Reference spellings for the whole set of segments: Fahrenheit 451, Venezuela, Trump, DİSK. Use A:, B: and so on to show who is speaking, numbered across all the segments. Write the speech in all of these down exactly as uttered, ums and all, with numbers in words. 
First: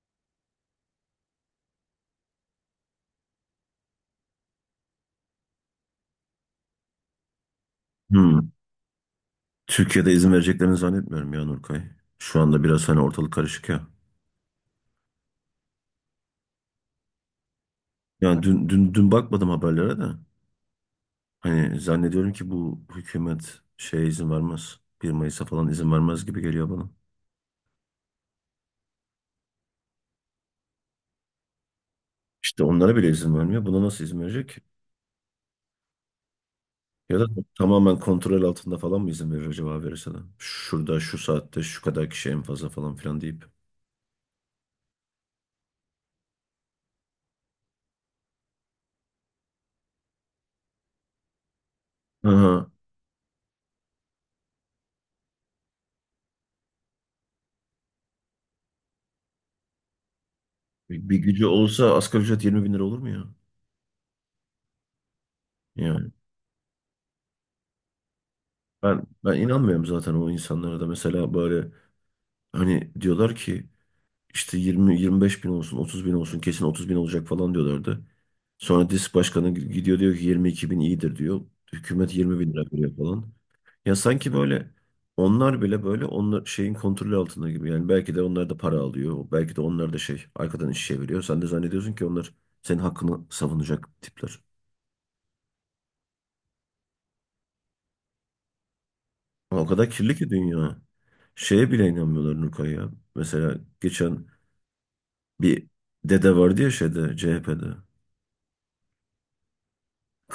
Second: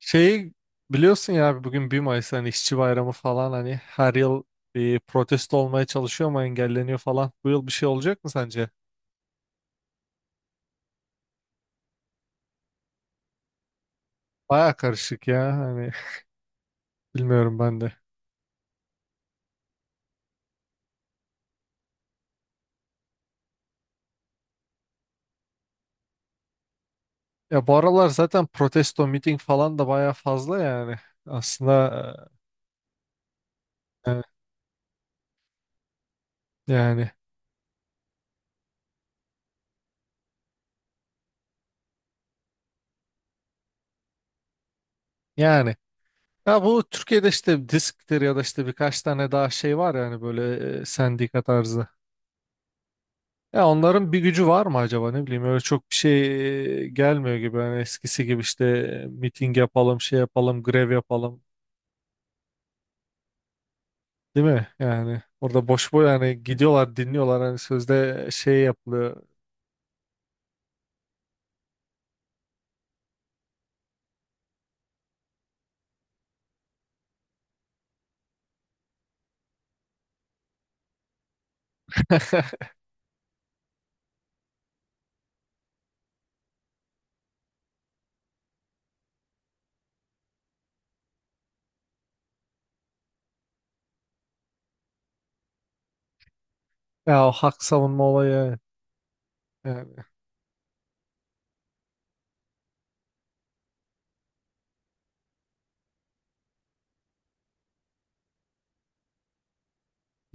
A: Şeyi biliyorsun ya abi, bugün bir Mayıs, hani işçi bayramı falan, hani her yıl bir protesto olmaya çalışıyor ama engelleniyor falan. Bu yıl bir şey olacak mı
B: Hmm.
A: sence?
B: Türkiye'de izin vereceklerini zannetmiyorum ya Nurkay. Şu anda biraz hani ortalık karışık ya.
A: Baya karışık ya, hani bilmiyorum ben de.
B: Yani dün, dün, dün bakmadım haberlere de. Hani zannediyorum ki bu hükümet şeye izin vermez. Bir Mayıs'a falan izin vermez gibi geliyor bana.
A: Ya bu aralar zaten protesto miting falan da baya fazla yani. Aslında
B: İşte onlara bile izin vermiyor. Buna nasıl
A: e,
B: izin
A: e,
B: verecek ki?
A: yani
B: Ya da tamamen kontrol altında falan mı izin verir acaba verirse de? Şurada, şu saatte, şu kadar kişi en fazla falan filan deyip.
A: yani. Ya bu Türkiye'de işte disktir ya da işte birkaç tane daha şey var yani böyle e, sendika tarzı.
B: Aha.
A: Ya onların bir gücü var mı acaba, ne bileyim, öyle çok bir şey gelmiyor gibi yani eskisi gibi işte miting yapalım, şey yapalım, grev
B: Bir bir
A: yapalım,
B: gücü olsa asgari ücret yirmi bin lira olur mu ya?
A: değil mi? Yani orada boş boş
B: Yani
A: yani gidiyorlar, dinliyorlar, hani sözde şey
B: ben,
A: yapılıyor.
B: ben inanmıyorum zaten o insanlara da. Mesela böyle. Hani diyorlar ki işte yirmi yirmi beş bin olsun otuz bin olsun kesin otuz bin olacak falan diyorlardı. Sonra DİSK Başkanı gidiyor diyor ki yirmi iki bin iyidir diyor. Hükümet yirmi bin lira veriyor falan. Ya sanki böyle onlar bile böyle onlar şeyin kontrolü altında gibi. Yani belki de onlar da para alıyor. Belki de onlar da şey arkadan iş çeviriyor. Sen de zannediyorsun ki onlar senin hakkını savunacak tipler.
A: Ya, o hak savunma olayı.
B: Ama o
A: Evet,
B: kadar
A: yani.
B: kirli ki dünya. Şeye bile inanmıyorlar Nurkay ya. Mesela geçen bir dede vardı ya şeyde C H P'de.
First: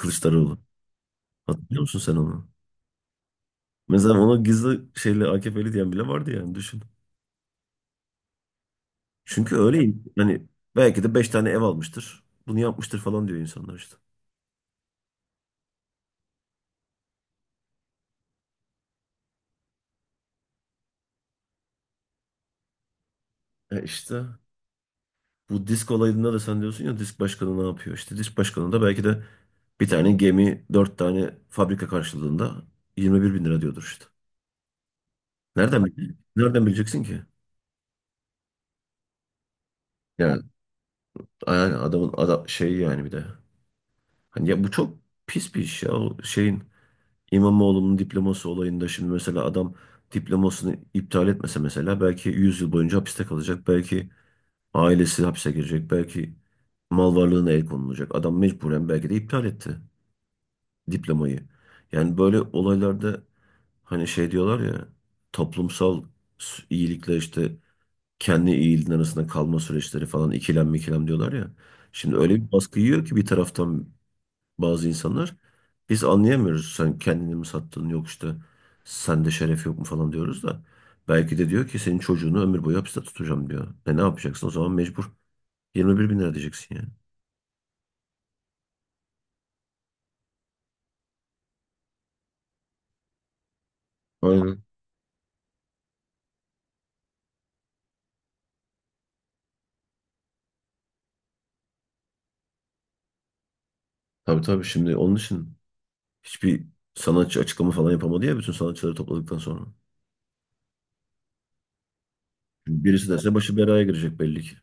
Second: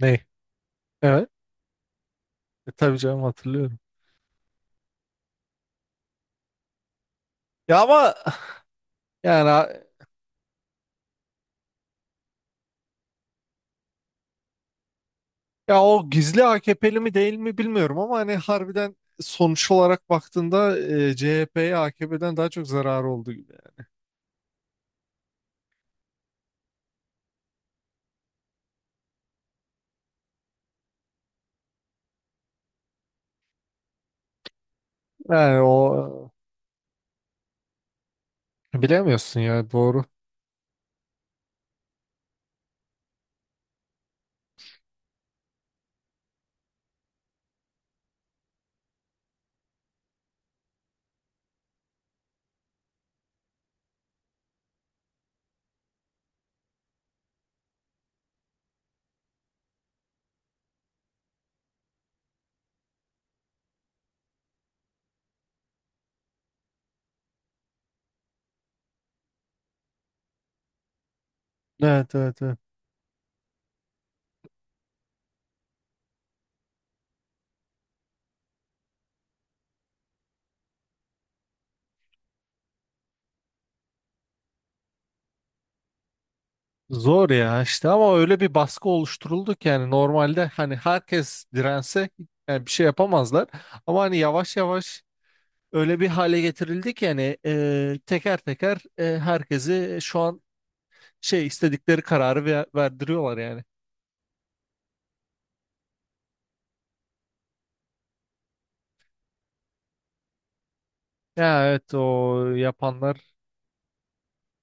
A: Ne? Evet.
B: Hatırlıyor musun sen onu?
A: E, tabii canım, hatırlıyorum.
B: Mesela ona gizli şeyle A K P'li diyen bile vardı yani düşün.
A: Ya ama,
B: Çünkü
A: yani
B: öyle hani belki de beş tane ev almıştır. Bunu yapmıştır falan diyor insanlar işte.
A: ya, o gizli A K P'li mi değil mi bilmiyorum, ama hani harbiden sonuç olarak baktığında e, C H P'ye A K P'den daha çok zararı oldu gibi.
B: E işte bu disk olayında da sen diyorsun ya disk başkanı ne yapıyor? İşte disk başkanı da belki de bir tane gemi dört tane fabrika karşılığında yirmi bir bin lira diyordur işte.
A: Yani
B: Nereden bile-
A: o,
B: nereden bileceksin ki?
A: bilemiyorsun ya, doğru.
B: Yani, yani adamın ada- şey yani bir de. Hani ya bu çok pis bir iş ya o şeyin. İmamoğlu'nun diploması olayında şimdi mesela adam diplomasını iptal etmese mesela belki yüz yıl boyunca hapiste kalacak. Belki ailesi hapse girecek. Belki mal varlığına el konulacak. Adam mecburen belki de iptal etti diplomayı. Yani böyle olaylarda hani şey diyorlar ya toplumsal s- iyilikle işte kendi iyiliğin arasında kalma süreçleri falan ikilem mikilem diyorlar ya.
A: Evet,
B: Şimdi öyle
A: evet,
B: bir
A: evet.
B: baskı yiyor ki bir taraftan bazı insanlar. Biz anlayamıyoruz sen kendini mi sattın yok işte sende şeref yok mu falan diyoruz da. Belki de diyor ki senin çocuğunu ömür boyu hapiste tutacağım diyor. E ne yapacaksın o zaman mecbur yirmi bir bin lira diyeceksin yani.
A: Zor ya işte, ama öyle bir baskı oluşturuldu ki yani normalde hani herkes dirense yani bir şey yapamazlar. Ama hani yavaş
B: Aynen.
A: yavaş öyle bir hale getirildi ki yani, e, teker teker e, herkesi şu an şey, istedikleri kararı ve- verdiriyorlar yani.
B: Tabii tabii şimdi onun için hiçbir sanatçı açıklama falan yapamadı ya bütün sanatçıları topladıktan sonra.
A: Ya evet, o
B: Şimdi birisi
A: yapanlar
B: derse başı belaya girecek belli ki.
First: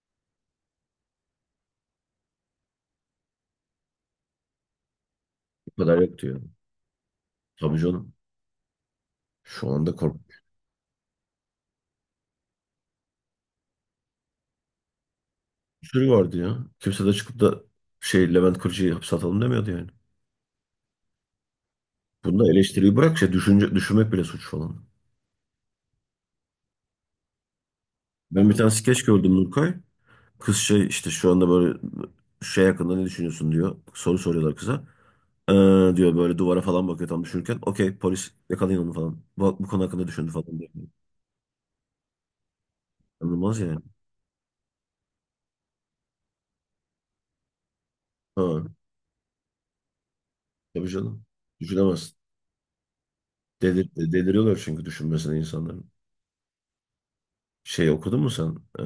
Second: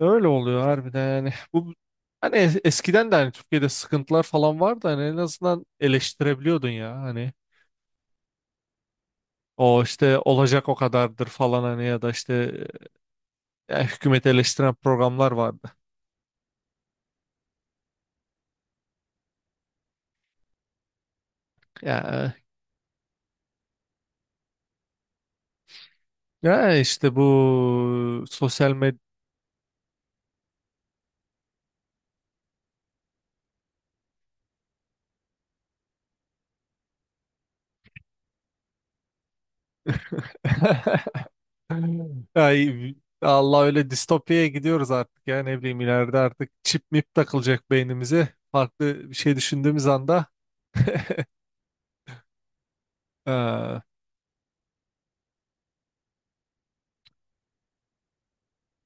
A: öyle oluyor harbiden yani. Bu hani es- eskiden de hani Türkiye'de sıkıntılar falan vardı, hani en azından
B: Bu kadar yok diyor.
A: eleştirebiliyordun ya hani.
B: Tabii canım. Şu
A: O
B: anda
A: işte,
B: korkunç
A: olacak o kadardır falan, hani ya da işte e, hükümeti eleştiren programlar vardı.
B: bir sürü vardı ya. Kimse de çıkıp da şey Levent Kırca'yı hapse atalım demiyordu yani.
A: Ya,
B: Bunda eleştiriyi bırak şey düşünce, düşünmek bile suç falan.
A: eh, ya işte bu
B: Ben bir tane
A: sosyal medya.
B: skeç gördüm Nurkay. Kız şey işte şu anda böyle şey hakkında ne düşünüyorsun diyor. Soru soruyorlar kıza. Ee, diyor böyle duvara falan bakıyor tam düşünürken. Okey polis yakalayın onu falan. Bu, bu konu hakkında düşündü falan diyor.
A: Ay,
B: Anılmaz
A: Allah,
B: yani.
A: öyle distopyaya gidiyoruz artık ya, ne bileyim, ileride artık çip mip takılacak beynimize.
B: Ha,
A: Farklı bir şey düşündüğümüz anda…
B: tabii canım. Düşünemez.
A: Ha.
B: Delir, deliriyorlar çünkü düşünmesine insanların. Şey okudun mu sen? Ee,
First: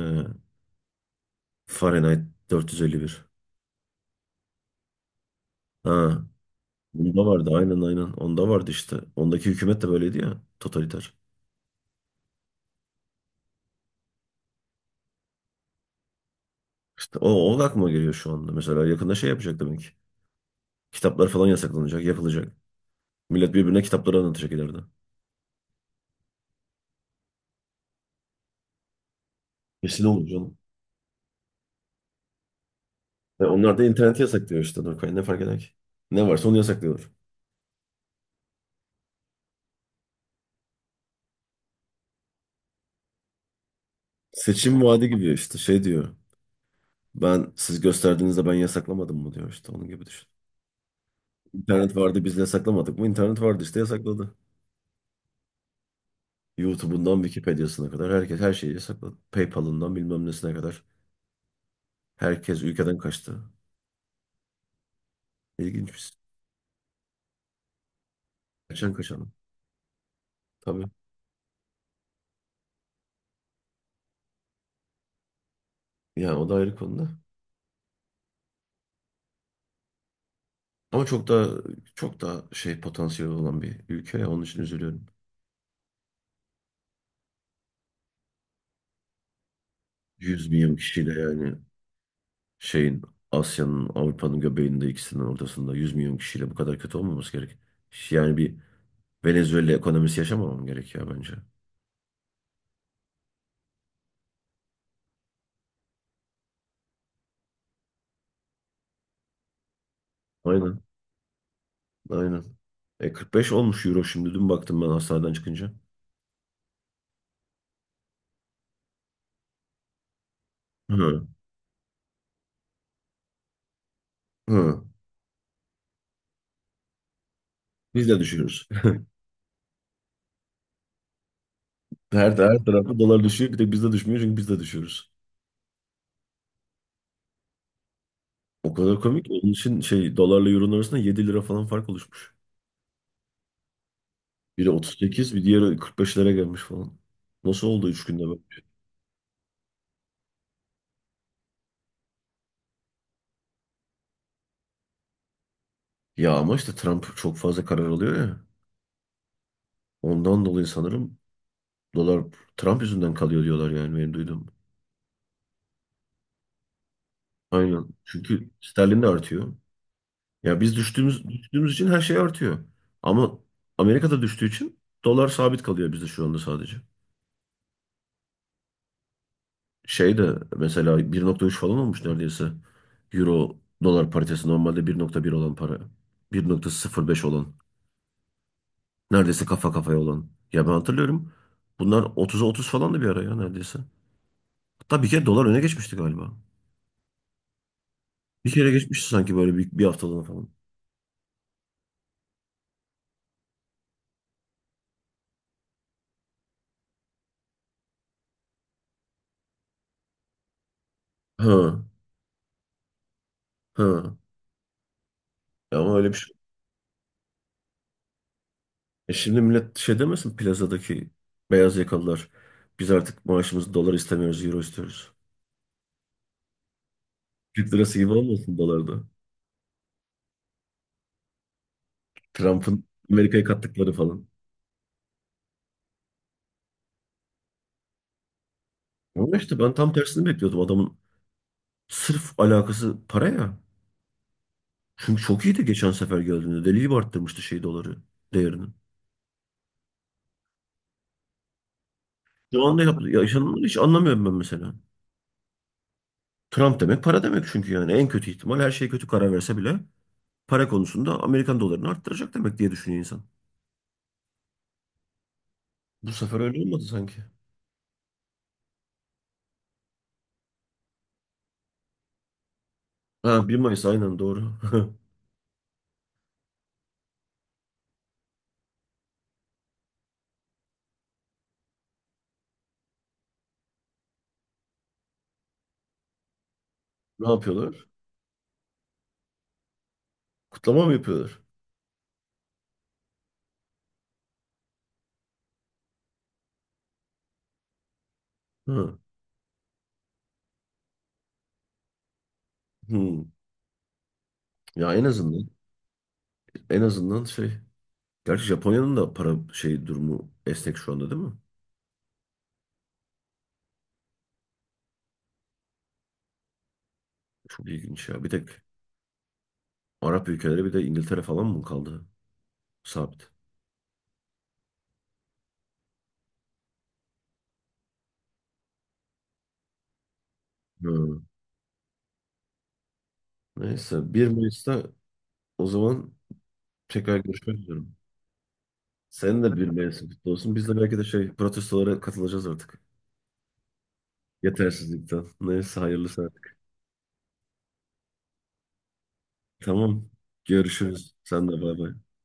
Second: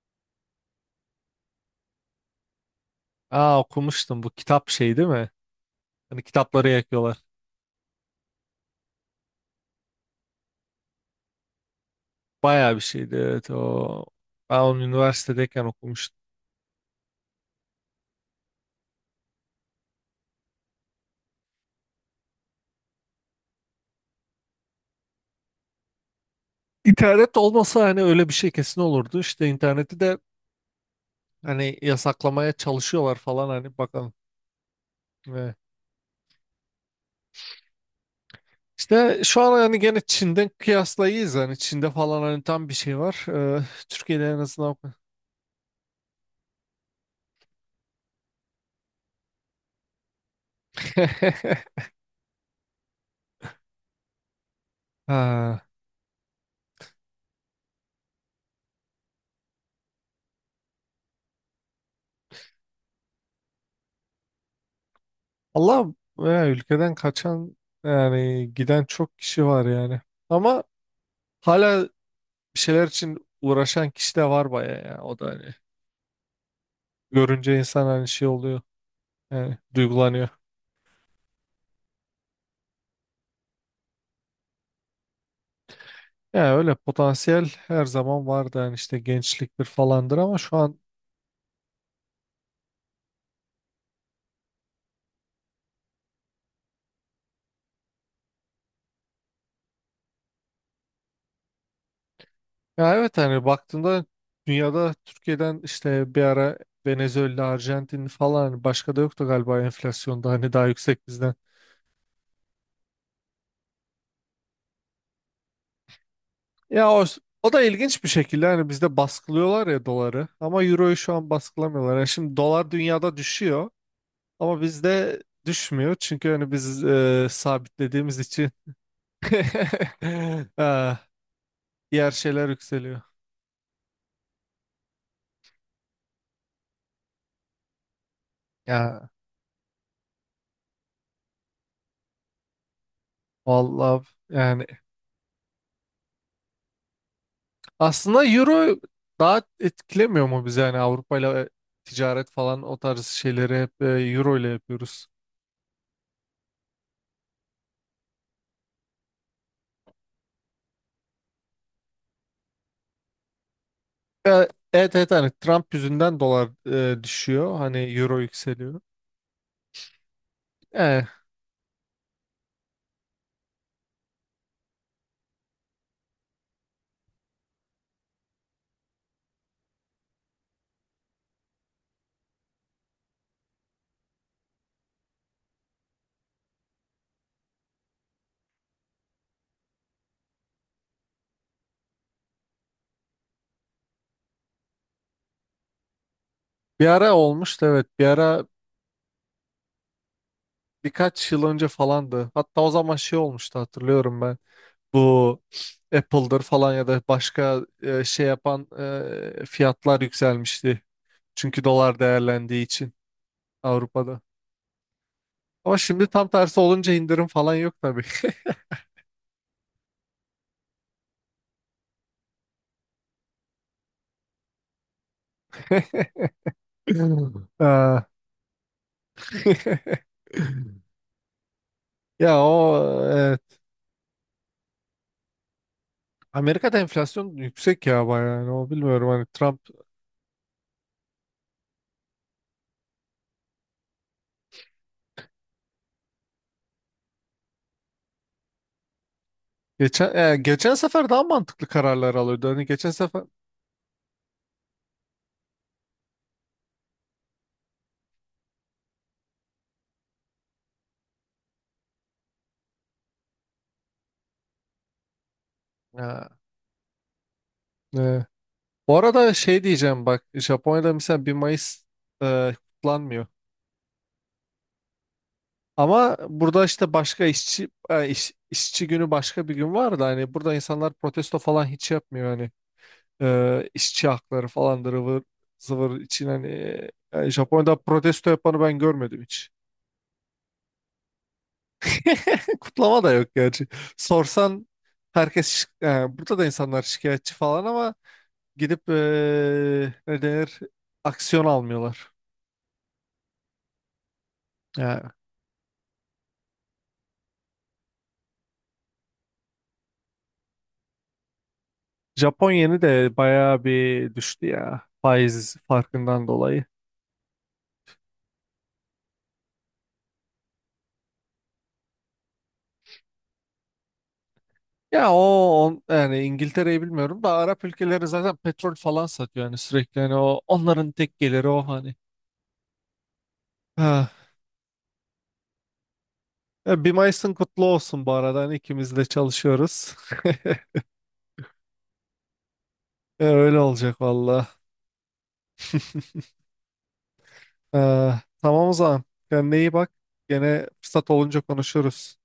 B: Fahrenheit dört yüz elli bir.
A: Aa, okumuştum bu kitap, şey değil mi?
B: Ha,
A: Hani kitapları yakıyorlar.
B: bunda vardı aynen aynen. Onda vardı işte. Ondaki hükümet de böyleydi ya. Totaliter.
A: Bayağı bir şeydi evet o. Ben onu üniversitedeyken okumuştum.
B: İşte o, o da aklıma geliyor şu anda. Mesela yakında şey yapacak demek ki. Kitaplar falan yasaklanacak, yapılacak. Millet birbirine kitapları anlatacak ileride.
A: İnternet olmasa hani öyle bir şey kesin olurdu. İşte interneti
B: Kesin
A: de
B: olur canım.
A: hani yasaklamaya çalışıyorlar
B: E
A: falan, hani
B: onlar da
A: bakalım.
B: interneti yasaklıyor işte Nurkay. Ne fark
A: Ve
B: eder ki? Ne varsa onu yasaklıyorlar.
A: işte şu an hani gene Çin'den kıyaslayız, hani Çin'de falan hani tam bir şey var. Ee, Türkiye'de en azından…
B: Seçim vaadi gibi işte şey diyor. Ben siz gösterdiğinizde ben yasaklamadım mı diyor işte onun gibi düşün. İnternet vardı biz yasaklamadık mı? İnternet vardı işte yasakladı.
A: Ha.
B: YouTube'undan Wikipedia'sına kadar herkes her şeyi yasakladı. PayPal'ından bilmem nesine kadar herkes ülkeden kaçtı. İlginç
A: Allah,
B: bir şey.
A: ya ülkeden kaçan, yani giden
B: Kaçan
A: çok
B: kaçan.
A: kişi var yani. Ama
B: Tabii.
A: hala bir şeyler için uğraşan kişi de var baya ya. O da hani,
B: Yani o da ayrı konuda.
A: görünce insan hani şey oluyor. Yani duygulanıyor.
B: Ama çok daha çok daha şey potansiyeli olan bir ülke ya onun için üzülüyorum.
A: Ya öyle potansiyel her zaman vardı yani, işte gençliktir falandır, ama
B: Yüz
A: şu
B: milyon
A: an…
B: kişiyle yani şeyin Asya'nın Avrupa'nın göbeğinde ikisinin ortasında yüz milyon kişiyle bu kadar kötü olmaması gerek. Yani bir Venezuela ekonomisi yaşamamam gerekiyor bence.
A: Ya evet, hani baktığında dünyada Türkiye'den, işte bir ara Venezuela, Arjantin falan, hani başka da yoktu galiba enflasyonda hani daha
B: Aynen.
A: yüksek bizden.
B: Aynen. E kırk beş olmuş euro şimdi dün baktım ben hastaneden çıkınca.
A: Ya o, o da ilginç bir şekilde hani bizde baskılıyorlar ya doları, ama euroyu şu
B: Hı.
A: an baskılamıyorlar. Yani şimdi dolar dünyada düşüyor ama
B: Hı.
A: bizde düşmüyor, çünkü hani biz e,
B: Biz
A: sabitlediğimiz
B: de
A: için.
B: düşüyoruz.
A: Ha, diğer
B: Her,
A: şeyler
B: her tarafta
A: yükseliyor.
B: dolar düşüyor bir tek bizde düşmüyor çünkü biz de düşüyoruz. O kadar
A: Ya
B: komik. Onun için şey dolarla euronun arasında yedi lira falan fark oluşmuş.
A: vallahi, yani
B: Biri otuz sekiz, bir diğeri kırk beş lira gelmiş falan. Nasıl oldu üç günde
A: aslında
B: böyle?
A: euro daha etkilemiyor mu bizi, yani Avrupa ile ticaret falan, o tarz şeyleri hep e, euro ile yapıyoruz.
B: Ya ama işte Trump çok fazla karar alıyor ya. Ondan dolayı sanırım dolar Trump yüzünden kalıyor diyorlar yani benim
A: E,
B: duyduğum.
A: Evet evet, hani Trump yüzünden dolar e, düşüyor, hani
B: Aynen.
A: euro
B: Çünkü
A: yükseliyor.
B: sterlin de artıyor. Ya biz
A: E,
B: düştüğümüz düştüğümüz için her şey artıyor. Ama Amerika'da düştüğü için dolar sabit kalıyor bizde şu anda sadece. Şey de mesela bir nokta üç falan olmuş neredeyse. Euro dolar paritesi normalde bir nokta bir olan para. Bir nokta sıfır beş olan. Neredeyse kafa kafaya olan. Ya ben hatırlıyorum. Bunlar otuz'a otuz falan da bir ara ya neredeyse. Hatta bir kere dolar öne geçmişti galiba.
A: Bir ara olmuştu evet, bir ara,
B: Bir kere geçmişti sanki böyle bir, bir haftalığına falan.
A: birkaç yıl önce falandı. Hatta o zaman şey olmuştu, hatırlıyorum ben. Bu Apple'dır falan ya da başka e, şey yapan e, fiyatlar yükselmişti.
B: Ha
A: Çünkü dolar değerlendiği için
B: ha.
A: Avrupa'da. Ama
B: Ya ama
A: şimdi
B: öyle bir
A: tam
B: şey.
A: tersi olunca indirim falan yok tabii.
B: E şimdi millet şey demesin plazadaki beyaz yakalılar. Biz artık maaşımızı dolar istemiyoruz, euro istiyoruz. Türk lirası
A: Aa.
B: gibi olmasın dolarda.
A: Ya o,
B: Trump'ın Amerika'ya
A: evet.
B: kattıkları falan.
A: Amerika'da enflasyon yüksek ya bayağı yani, o bilmiyorum hani
B: Ama işte
A: Trump
B: ben tam tersini bekliyordum adamın. Sırf alakası para ya. Çünkü çok iyiydi geçen sefer geldiğinde. Deli gibi arttırmıştı şey doları değerini.
A: geçen e, geçen sefer daha mantıklı kararlar alıyordu.
B: Şu
A: Hani
B: anda
A: geçen
B: yap-
A: sefer…
B: yaşananları hiç anlamıyorum ben mesela. Trump demek para demek çünkü yani en kötü ihtimal her şey kötü karar verse bile para konusunda Amerikan dolarını arttıracak demek diye düşünüyor insan. Bu
A: Ha,
B: sefer öyle olmadı sanki.
A: e, bu arada şey diyeceğim bak, Japonya'da mesela bir Mayıs e, kutlanmıyor.
B: Ha bir Mayıs aynen doğru.
A: Ama burada işte başka işçi e, iş- işçi günü, başka bir gün var da, hani burada insanlar protesto falan hiç yapmıyor hani. Ee, işçi hakları falan da ıvır zıvır için hani, e,
B: Ne
A: yani Japonya'da
B: yapıyorlar?
A: protesto yapanı ben görmedim hiç.
B: Kutlama mı yapıyorlar?
A: Kutlama da yok gerçi. Sorsan, herkes şi- yani burada da insanlar şikayetçi falan, ama gidip
B: Ha.
A: e, ne denir, aksiyon almıyorlar.
B: Hmm. Ya en
A: Yani
B: azından en azından şey. Gerçi Japonya'nın da para şey durumu esnek şu anda değil mi?
A: Japon yeni de bayağı bir düştü ya, faiz farkından dolayı.
B: Çok ilginç ya. Bir tek Arap ülkeleri bir de İngiltere falan mı kaldı? Sabit.
A: Ya o on, yani İngiltere'yi bilmiyorum da, Arap ülkeleri zaten petrol falan satıyor yani sürekli, yani o onların tek
B: Hı.
A: geliri o hani.
B: Neyse bir Mayıs'ta o zaman
A: Ya, bir
B: tekrar
A: Mayıs'ın
B: görüşmek
A: kutlu
B: üzere.
A: olsun bu arada. Hani ikimiz de
B: Senin de bir
A: çalışıyoruz.
B: Mayıs'ın kutlu olsun. Biz de belki de şey protestolara katılacağız artık.
A: E, Öyle olacak valla.
B: Yetersizlikten. Neyse hayırlısı artık.
A: Ee, tamam o zaman. Kendine iyi bak.
B: Tamam.
A: Gene fırsat
B: Görüşürüz.
A: olunca
B: Sen de bay bay.
A: konuşuruz.